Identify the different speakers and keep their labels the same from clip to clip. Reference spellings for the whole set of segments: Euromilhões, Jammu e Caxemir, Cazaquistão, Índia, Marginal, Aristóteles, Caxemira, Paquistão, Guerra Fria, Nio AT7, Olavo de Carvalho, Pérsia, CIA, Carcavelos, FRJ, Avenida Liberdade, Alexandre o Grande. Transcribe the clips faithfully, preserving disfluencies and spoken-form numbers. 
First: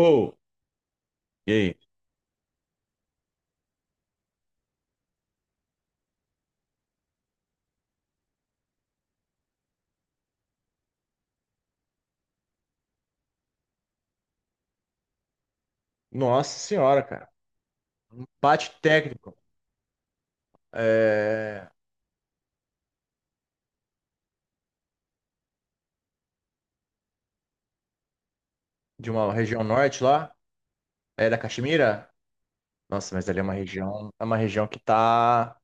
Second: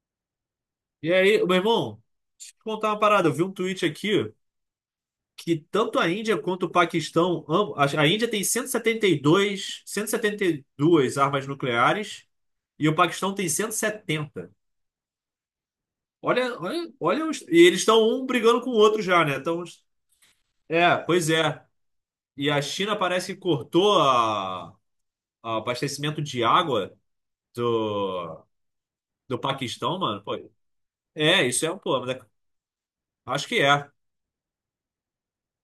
Speaker 1: Ou,
Speaker 2: E aí,
Speaker 1: e
Speaker 2: meu
Speaker 1: aí?
Speaker 2: irmão, deixa eu te contar uma parada. Eu vi um tweet aqui que tanto a Índia quanto o Paquistão, ambos, a a Índia tem cento cento e setenta e dois, cento e setenta setenta dois, e cento e setenta e dois armas nucleares e o Paquistão tem cento e setenta.
Speaker 1: Nossa
Speaker 2: Olha, olha,
Speaker 1: senhora,
Speaker 2: olha
Speaker 1: cara.
Speaker 2: os- e eles estão
Speaker 1: Um
Speaker 2: um brigando com o
Speaker 1: empate
Speaker 2: outro já, né?
Speaker 1: técnico
Speaker 2: Então, é, pois é.
Speaker 1: é,
Speaker 2: E a China parece que cortou a, a abastecimento de água do,
Speaker 1: de uma
Speaker 2: do
Speaker 1: região
Speaker 2: Paquistão,
Speaker 1: norte
Speaker 2: mano.
Speaker 1: lá,
Speaker 2: Pô,
Speaker 1: é da
Speaker 2: é, isso é um
Speaker 1: Caxemira.
Speaker 2: problema, né?
Speaker 1: Nossa, mas ali é
Speaker 2: Acho
Speaker 1: uma
Speaker 2: que é.
Speaker 1: região, é uma região que tá.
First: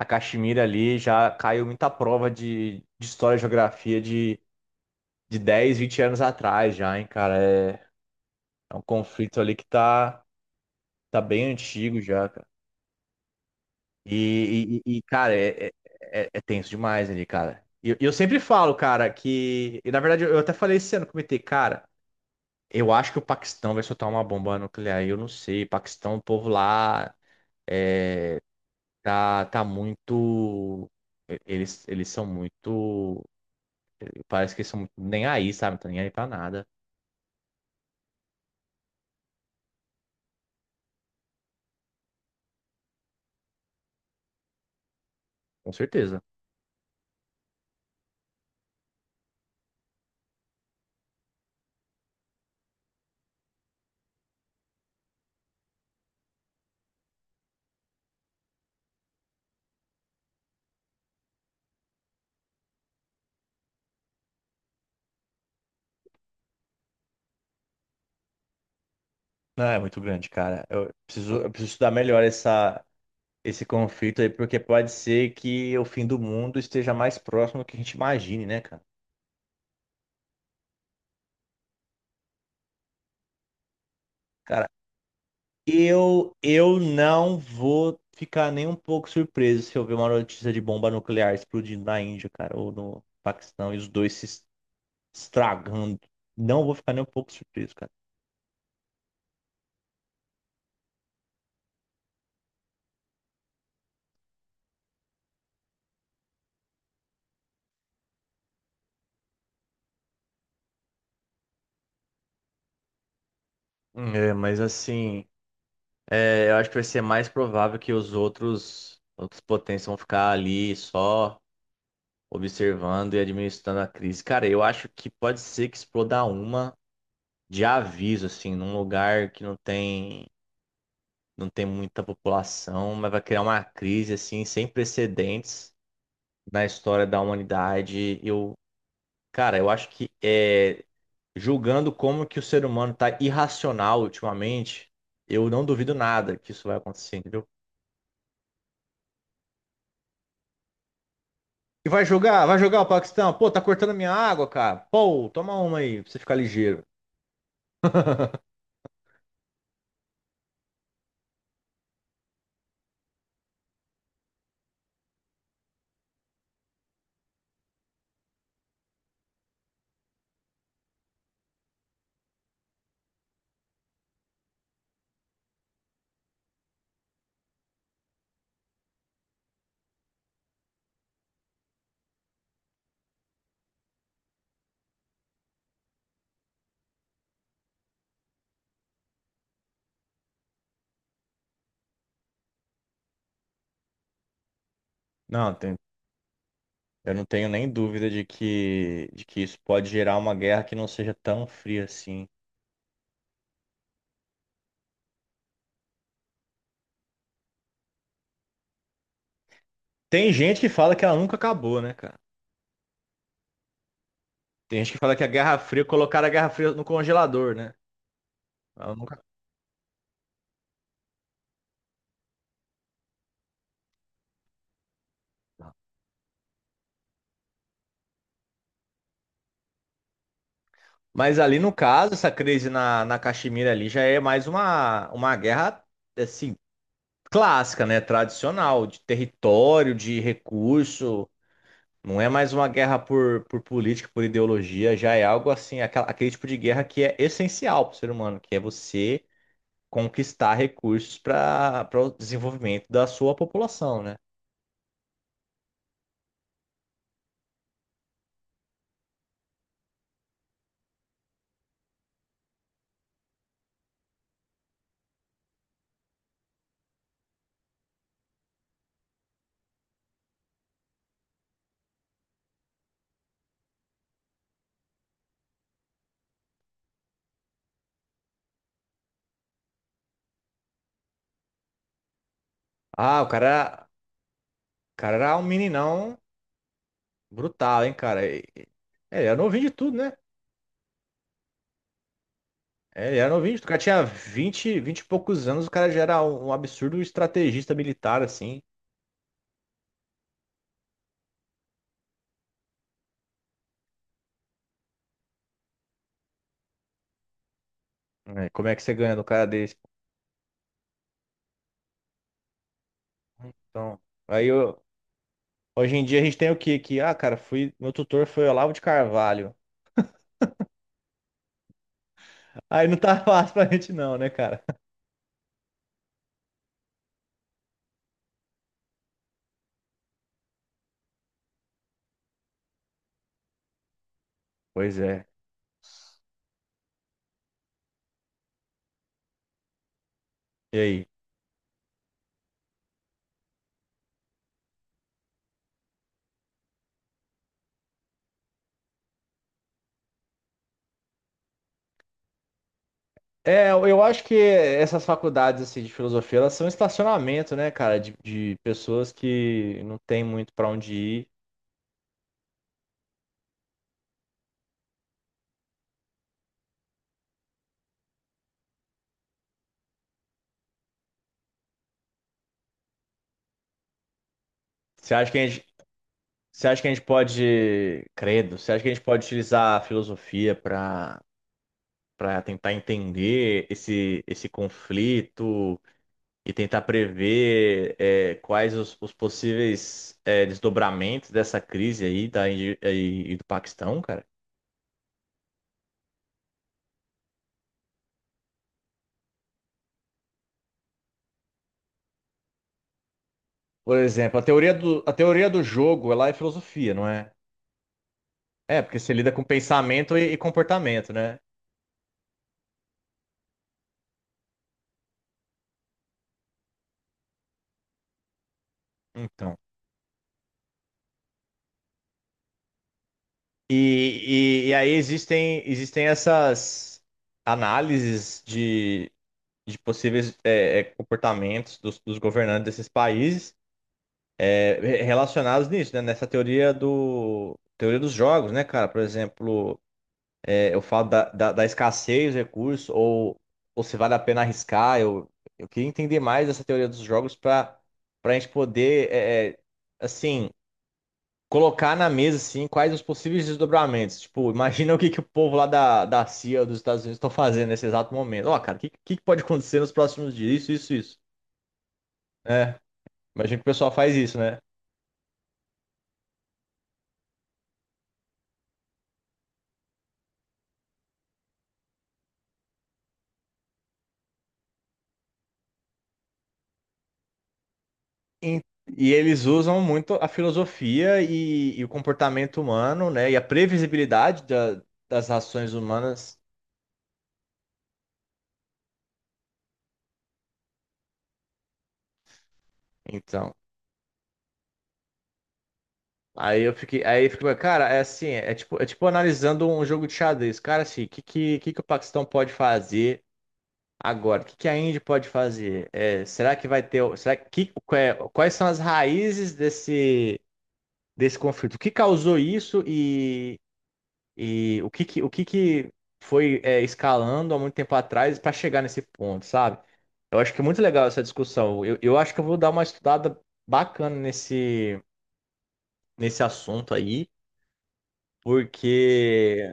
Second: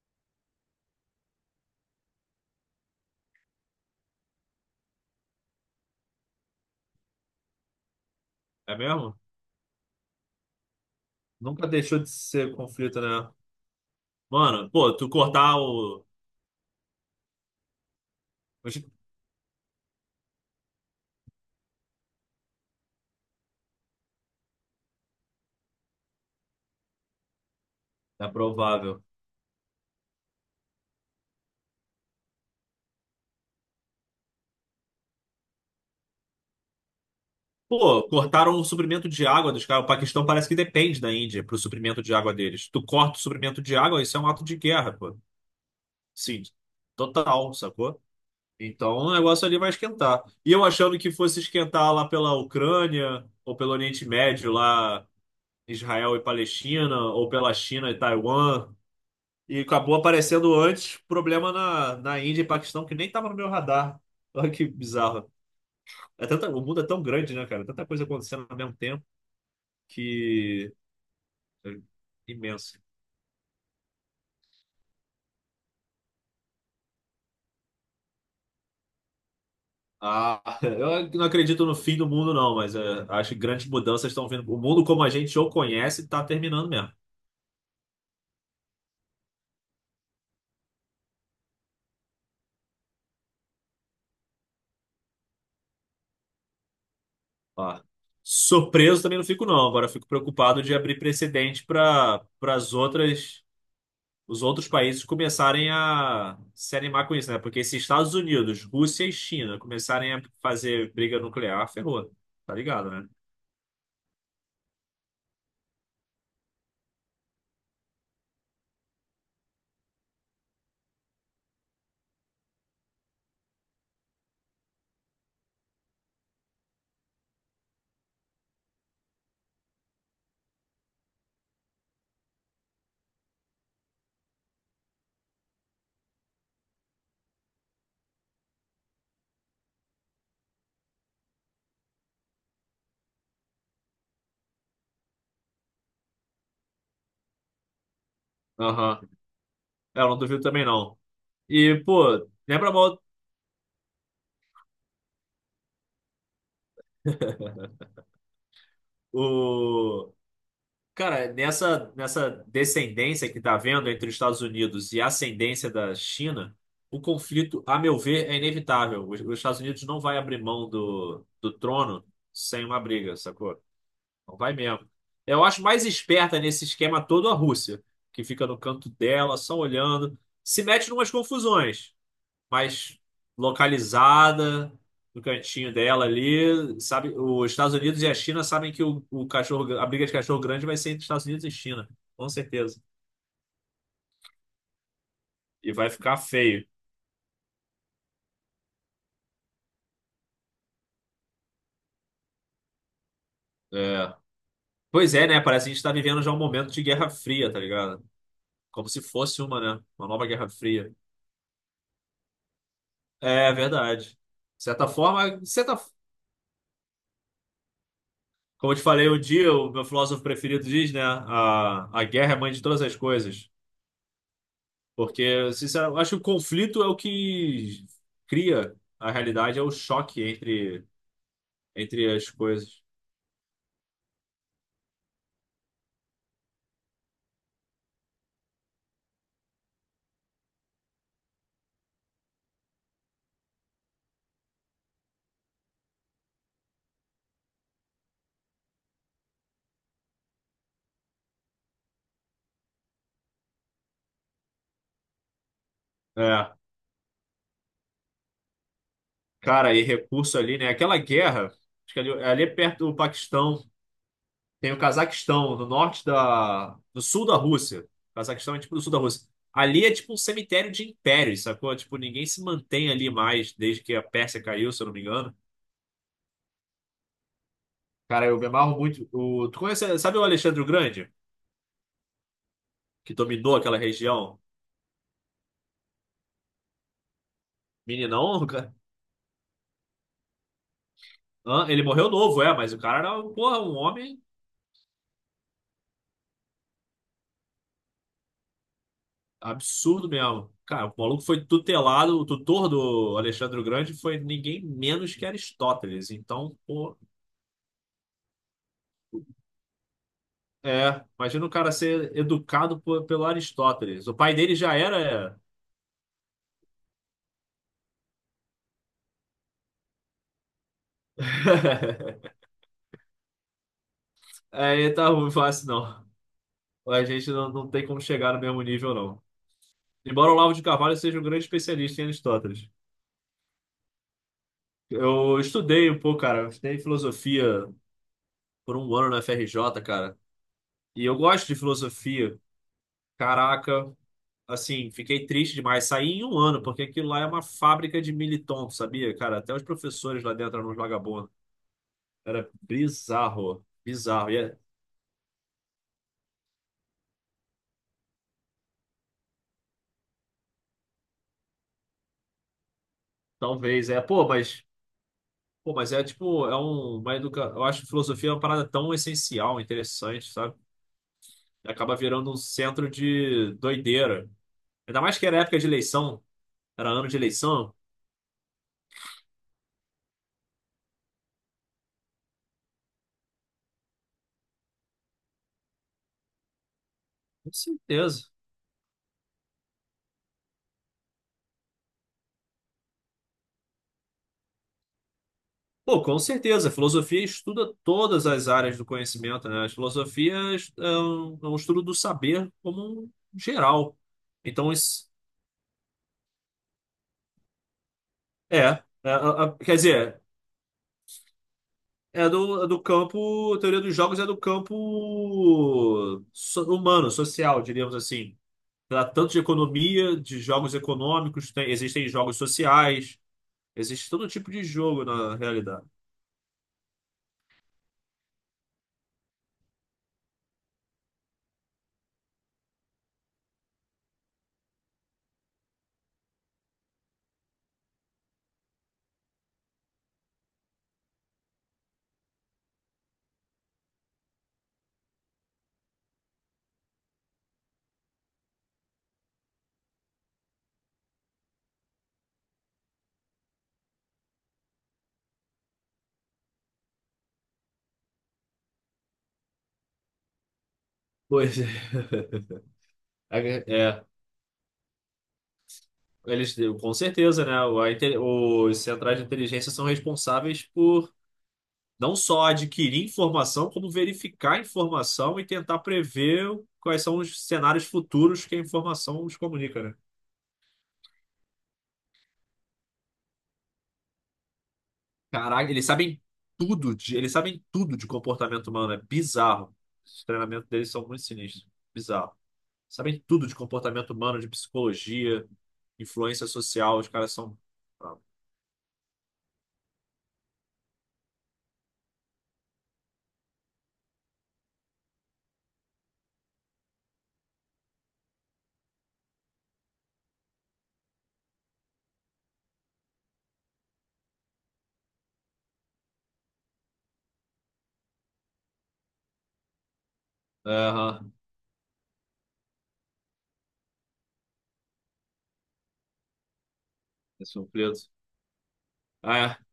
Speaker 1: A Caxemira ali já caiu muita prova de, de história e geografia de, de dez, vinte anos atrás já, hein, cara. É, é
Speaker 2: É
Speaker 1: um
Speaker 2: mesmo?
Speaker 1: conflito ali que tá, tá bem
Speaker 2: Nunca deixou
Speaker 1: antigo
Speaker 2: de
Speaker 1: já, cara.
Speaker 2: ser conflito, né? Mano,
Speaker 1: E, e-
Speaker 2: pô,
Speaker 1: e, e,
Speaker 2: tu
Speaker 1: cara,
Speaker 2: cortar
Speaker 1: é, é,
Speaker 2: o.
Speaker 1: é- é tenso demais ali, cara. E eu, eu sempre falo, cara, que. E na verdade eu até falei esse ano, comentei, cara. Eu acho que o Paquistão vai soltar uma bomba nuclear. Eu não sei. Paquistão, o povo lá
Speaker 2: É
Speaker 1: é,
Speaker 2: provável.
Speaker 1: tá, tá muito. Eles, eles são muito. Parece que eles são muito nem aí, sabe? Não tá nem aí pra nada.
Speaker 2: Pô, cortaram o suprimento de água dos caras. O Paquistão parece que depende da Índia pro suprimento de água deles. Tu corta o suprimento de água, isso é um ato de guerra, pô.
Speaker 1: Com certeza.
Speaker 2: Sim, total, sacou? Então o negócio ali vai esquentar. E eu achando que fosse esquentar lá pela Ucrânia, ou pelo Oriente Médio, lá Israel e Palestina, ou pela China e Taiwan. E acabou aparecendo antes problema na, na Índia e Paquistão, que nem tava no meu radar. Olha que bizarro. É tanta, o mundo é tão grande, né, cara? Tanta coisa acontecendo ao mesmo tempo
Speaker 1: Não, é muito grande, cara.
Speaker 2: que
Speaker 1: Eu preciso, eu
Speaker 2: é
Speaker 1: preciso estudar melhor
Speaker 2: imenso.
Speaker 1: essa, esse conflito aí, porque pode ser que o fim do mundo esteja mais próximo do que a gente imagine, né, cara?
Speaker 2: Ah, eu não acredito no fim do mundo, não, mas é, acho que grandes mudanças estão vindo. O
Speaker 1: Cara,
Speaker 2: mundo como a gente o conhece está
Speaker 1: Eu,
Speaker 2: terminando
Speaker 1: eu
Speaker 2: mesmo.
Speaker 1: não vou ficar nem um pouco surpreso se eu ver uma notícia de bomba nuclear explodindo na Índia, cara, ou no Paquistão, e os dois se es- estragando. Não vou ficar nem um pouco surpreso,
Speaker 2: Ah,
Speaker 1: cara.
Speaker 2: surpreso também não fico, não. Agora eu fico preocupado de abrir precedente para para as outras os outros países começarem a se animar com isso, né? Porque se Estados Unidos, Rússia e China começarem a fazer briga nuclear, ferrou. Tá ligado, né?
Speaker 1: É, mas assim, é, eu acho que vai ser mais provável que os outros, outras potências vão ficar ali só observando e administrando a crise. Cara, eu acho que pode ser que exploda uma de aviso, assim, num lugar que não tem. Não tem muita população, mas vai criar uma crise assim sem precedentes na história da humanidade. Eu, cara, eu acho que é, julgando como que o ser humano tá irracional ultimamente, eu não duvido nada que isso vai acontecer, entendeu?
Speaker 2: Aham. É, eu não duvido também, não. E,
Speaker 1: E vai
Speaker 2: pô,
Speaker 1: jogar, vai
Speaker 2: lembra
Speaker 1: jogar o
Speaker 2: mal
Speaker 1: Paquistão. Pô, tá cortando minha água, cara. Pô, toma uma aí pra você ficar ligeiro.
Speaker 2: o. Cara, nessa, nessa descendência que tá havendo entre os Estados Unidos e a ascendência da China, o conflito, a meu ver, é inevitável. Os, os Estados Unidos não vai abrir mão do, do trono sem uma briga, sacou? Não vai mesmo. Eu acho mais esperta nesse esquema todo a Rússia, que fica no canto dela, só olhando, se mete em umas confusões. Mais localizada no cantinho dela ali. Sabe, os Estados Unidos e a China sabem que o, o cachorro, a briga de cachorro grande vai ser entre Estados Unidos e China, com certeza.
Speaker 1: Não,
Speaker 2: E
Speaker 1: tem-
Speaker 2: vai ficar feio.
Speaker 1: eu não tenho nem dúvida de que, de que isso pode gerar uma guerra que não seja tão fria assim.
Speaker 2: É. Pois é, né? Parece que a gente tá vivendo já um momento de Guerra Fria, tá ligado? Como se fosse uma, né? Uma nova
Speaker 1: Tem
Speaker 2: Guerra
Speaker 1: gente que
Speaker 2: Fria.
Speaker 1: fala que ela nunca acabou, né, cara?
Speaker 2: É verdade. De
Speaker 1: Tem
Speaker 2: certa
Speaker 1: gente que fala que a
Speaker 2: forma, de
Speaker 1: Guerra
Speaker 2: certa...
Speaker 1: Fria, colocaram a Guerra Fria no congelador, né?
Speaker 2: como eu te
Speaker 1: Ela
Speaker 2: falei um
Speaker 1: nunca-
Speaker 2: dia, o meu filósofo preferido diz, né? A, a guerra é mãe de todas as coisas. Porque, sinceramente, acho que o conflito é o que cria a realidade, é o choque entre,
Speaker 1: Mas ali no caso,
Speaker 2: entre
Speaker 1: essa
Speaker 2: as
Speaker 1: crise
Speaker 2: coisas.
Speaker 1: na, na Caxemira ali já é mais uma, uma guerra, assim, clássica, né? Tradicional, de território, de recurso. Não é mais uma guerra por, por política, por ideologia, já é algo assim, aquela- aquele tipo de guerra que é essencial para o ser humano, que é você conquistar recursos para o desenvolvimento da sua população, né?
Speaker 2: É, cara, e recurso ali, né? Aquela guerra, acho que ali, ali é perto do Paquistão, tem o Cazaquistão, no norte da... no sul da Rússia. O Cazaquistão é tipo no sul da Rússia. Ali é tipo um cemitério de impérios, sacou? Tipo, ninguém se mantém ali mais desde que a Pérsia caiu, se eu não me engano. Cara, eu me amarro muito. O... Tu conhece, sabe o Alexandre o Grande, que
Speaker 1: Ah, o
Speaker 2: dominou aquela
Speaker 1: cara,
Speaker 2: região?
Speaker 1: o cara era um meninão brutal, hein, cara? E-
Speaker 2: Meninão,
Speaker 1: e- É, ele era novinho de tudo, né?
Speaker 2: Hã? Ele morreu novo, é, mas o cara
Speaker 1: É, ele
Speaker 2: era,
Speaker 1: era novinho de
Speaker 2: porra,
Speaker 1: tudo. O
Speaker 2: um
Speaker 1: cara tinha
Speaker 2: homem
Speaker 1: vinte vinte e poucos anos, o cara já era um um absurdo estrategista militar, assim.
Speaker 2: absurdo mesmo. Cara, o maluco foi tutelado, o tutor do Alexandre o Grande foi ninguém menos que Aristóteles. Então, pô,
Speaker 1: É, como é que você ganha do cara desse?
Speaker 2: é, imagina o cara ser educado por- pelo
Speaker 1: Então,
Speaker 2: Aristóteles. O pai
Speaker 1: aí
Speaker 2: dele já
Speaker 1: eu-
Speaker 2: era.
Speaker 1: hoje em dia a gente tem o quê? Que, ah, cara, fui, meu tutor foi Olavo de Carvalho. Aí não tá fácil pra gente não, né, cara?
Speaker 2: É, é, tá ruim, fácil não. A gente não, não tem como chegar no mesmo nível, não. Embora o Olavo de Carvalho seja um grande especialista em Aristóteles.
Speaker 1: Pois é.
Speaker 2: Eu estudei um pouco, cara, eu estudei filosofia por um ano na F R J, cara.
Speaker 1: E
Speaker 2: E
Speaker 1: aí?
Speaker 2: eu gosto de filosofia. Caraca, assim, fiquei triste demais. Saí em um ano, porque aquilo lá é uma fábrica de militon, tu sabia, cara? Até os professores lá dentro eram uns vagabundos. Era bizarro,
Speaker 1: É, eu eu acho
Speaker 2: bizarro.
Speaker 1: que
Speaker 2: E é-
Speaker 1: essas faculdades assim, de filosofia, elas são estacionamento, né, cara, de, de pessoas que não tem muito pra onde ir.
Speaker 2: talvez, é, pô, mas, pô, mas é tipo, é um, uma educa... Eu acho que filosofia é uma parada tão essencial, interessante, sabe? E acaba virando um centro de doideira. Ainda
Speaker 1: Você
Speaker 2: mais que
Speaker 1: acha
Speaker 2: era
Speaker 1: que a
Speaker 2: época
Speaker 1: gente,
Speaker 2: de eleição,
Speaker 1: Você acha que
Speaker 2: era
Speaker 1: a gente
Speaker 2: ano de eleição.
Speaker 1: pode, credo, você acha que a gente pode utilizar a filosofia para para tentar entender esse, esse conflito e tentar
Speaker 2: Com
Speaker 1: prever
Speaker 2: certeza.
Speaker 1: é, quais os, os possíveis é, desdobramentos dessa crise aí da Índia e e do Paquistão, cara?
Speaker 2: Pô, com certeza. A filosofia estuda todas as áreas do conhecimento, né? A filosofia é um, é um estudo do saber como um
Speaker 1: Por
Speaker 2: geral.
Speaker 1: exemplo, a
Speaker 2: Então,
Speaker 1: teoria do,
Speaker 2: isso
Speaker 1: a teoria do jogo, ela é filosofia, não é?
Speaker 2: é,
Speaker 1: É,
Speaker 2: é,
Speaker 1: porque
Speaker 2: é,
Speaker 1: você lida com
Speaker 2: é, quer
Speaker 1: pensamento
Speaker 2: dizer,
Speaker 1: e, e comportamento, né?
Speaker 2: é do, é do campo. A teoria dos jogos é do campo so- humano, social, diríamos assim. Trata tanto de
Speaker 1: Então.
Speaker 2: economia, de jogos econômicos, tem- existem jogos sociais, existe todo tipo de
Speaker 1: E, e, e aí
Speaker 2: jogo na
Speaker 1: existem,
Speaker 2: realidade.
Speaker 1: existem essas análises de de possíveis é, é, comportamentos dos, dos governantes desses países é, relacionados nisso, né? Nessa teoria do teoria dos jogos, né, cara? Por exemplo, é, eu falo da, da, da escassez de recursos ou, ou se vale a pena arriscar. Eu, eu queria entender mais essa teoria dos jogos para para a gente poder, é, é, assim, colocar na mesa assim, quais os possíveis desdobramentos. Tipo, imagina o que, que o povo lá da, da C I A dos Estados Unidos estão fazendo nesse exato momento. Ó, cara, o que, que pode acontecer nos próximos dias? Isso, isso, isso.
Speaker 2: Pois é.
Speaker 1: É. Imagino que o pessoal
Speaker 2: É.
Speaker 1: faz isso, né?
Speaker 2: Eles, com certeza, né? o- a inte- Os centrais de inteligência são responsáveis por não só adquirir informação, como verificar a informação e tentar prever quais são os cenários futuros que a
Speaker 1: E, e
Speaker 2: informação nos
Speaker 1: eles usam
Speaker 2: comunica, né?
Speaker 1: muito a filosofia e, e o comportamento humano, né? E a previsibilidade da- das
Speaker 2: Caraca,
Speaker 1: ações
Speaker 2: eles sabem
Speaker 1: humanas.
Speaker 2: tudo de, eles sabem tudo de comportamento humano, é bizarro. Os treinamentos deles são muito sinistros, bizarro. Sabem tudo de
Speaker 1: Então,
Speaker 2: comportamento humano, de psicologia, influência
Speaker 1: aí eu
Speaker 2: social,
Speaker 1: fiquei,
Speaker 2: os
Speaker 1: aí eu
Speaker 2: caras
Speaker 1: fiquei,
Speaker 2: são.
Speaker 1: cara, é assim, é tipo, é tipo analisando um jogo de xadrez. Cara, assim, o que, que, que, que o Paquistão pode fazer agora? O que, que a Índia pode fazer? É, será que vai ter, o- será que, que- quais são as raízes desse, desse conflito? O que causou isso e o que que, o que que foi é, escalando há muito tempo atrás para chegar nesse ponto, sabe? Eu acho que é muito legal essa
Speaker 2: Aham,
Speaker 1: discussão. Eu, eu acho que eu vou dar uma estudada bacana nesse, nesse assunto aí,
Speaker 2: é surpreso.
Speaker 1: porque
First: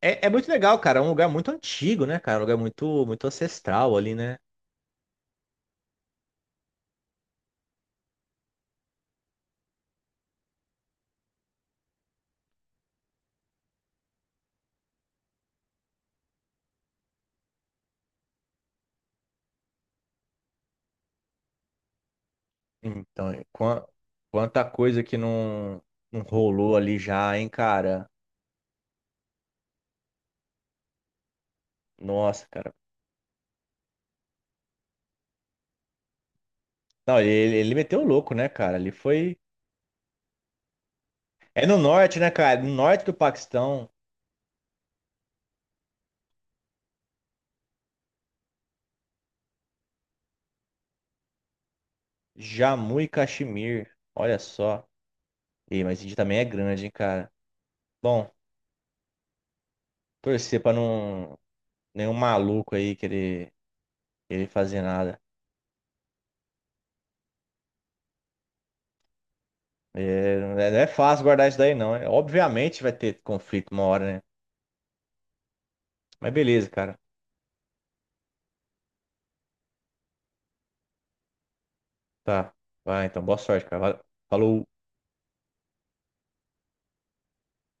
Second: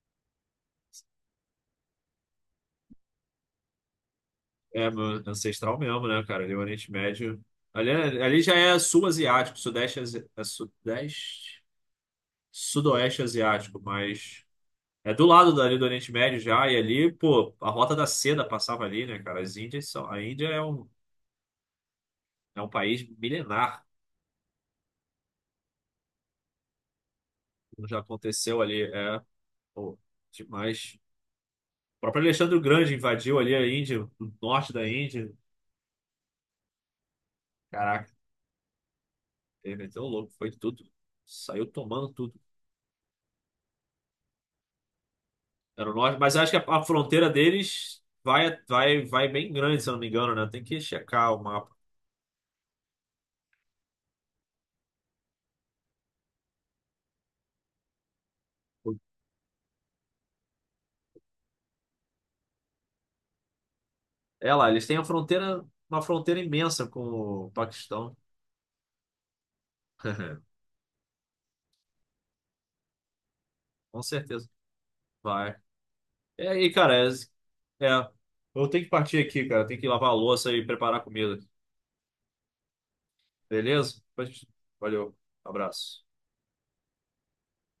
Speaker 1: é, é muito legal, cara. É um lugar muito antigo, né, cara? Um lugar muito, muito ancestral ali, né?
Speaker 2: É, meu ancestral mesmo, né, cara? Ali, é o Oriente Médio. Ali, é- ali já é sul asiático, sudeste, asi- é sudeste, sudoeste asiático, mas é do lado dali do Oriente Médio já. E ali, pô, a Rota da Seda passava ali, né, cara? As Índias são, a Índia é um, é um país
Speaker 1: Então, quan-
Speaker 2: milenar,
Speaker 1: quanta coisa que não, não rolou ali já, hein,
Speaker 2: como já
Speaker 1: cara?
Speaker 2: aconteceu ali. É, pô, demais. O próprio
Speaker 1: Nossa,
Speaker 2: Alexandre o
Speaker 1: cara.
Speaker 2: Grande invadiu ali a Índia, o norte da Índia.
Speaker 1: Não, ele, ele meteu o
Speaker 2: Caraca,
Speaker 1: louco, né, cara? Ele foi.
Speaker 2: ele meteu o louco, foi tudo.
Speaker 1: É
Speaker 2: Saiu
Speaker 1: no
Speaker 2: tomando
Speaker 1: norte, né,
Speaker 2: tudo.
Speaker 1: cara? É no norte do Paquistão.
Speaker 2: Era o norte, mas acho que a, a fronteira deles vai, vai, vai bem grande, se eu não me engano, né? Tem que checar o mapa.
Speaker 1: Jammu e Caxemir. Olha só. Ei, mas Índia também é grande, hein, cara. Bom, torcer pra não nenhum maluco aí querer, querer
Speaker 2: É lá,
Speaker 1: fazer
Speaker 2: eles têm a
Speaker 1: nada.
Speaker 2: fronteira, uma fronteira imensa com o Paquistão.
Speaker 1: É, não é não é fácil guardar isso daí, não. É, obviamente vai ter conflito uma
Speaker 2: Com
Speaker 1: hora, né?
Speaker 2: certeza. Vai.
Speaker 1: Mas
Speaker 2: É
Speaker 1: beleza,
Speaker 2: e cara.
Speaker 1: cara.
Speaker 2: É, é. Eu tenho que partir aqui, cara. Tenho que lavar a louça e preparar a comida.
Speaker 1: Tá. Vai, então, boa sorte, cara. Valeu.
Speaker 2: Beleza? Pois-
Speaker 1: Falou.
Speaker 2: Valeu. Abraço.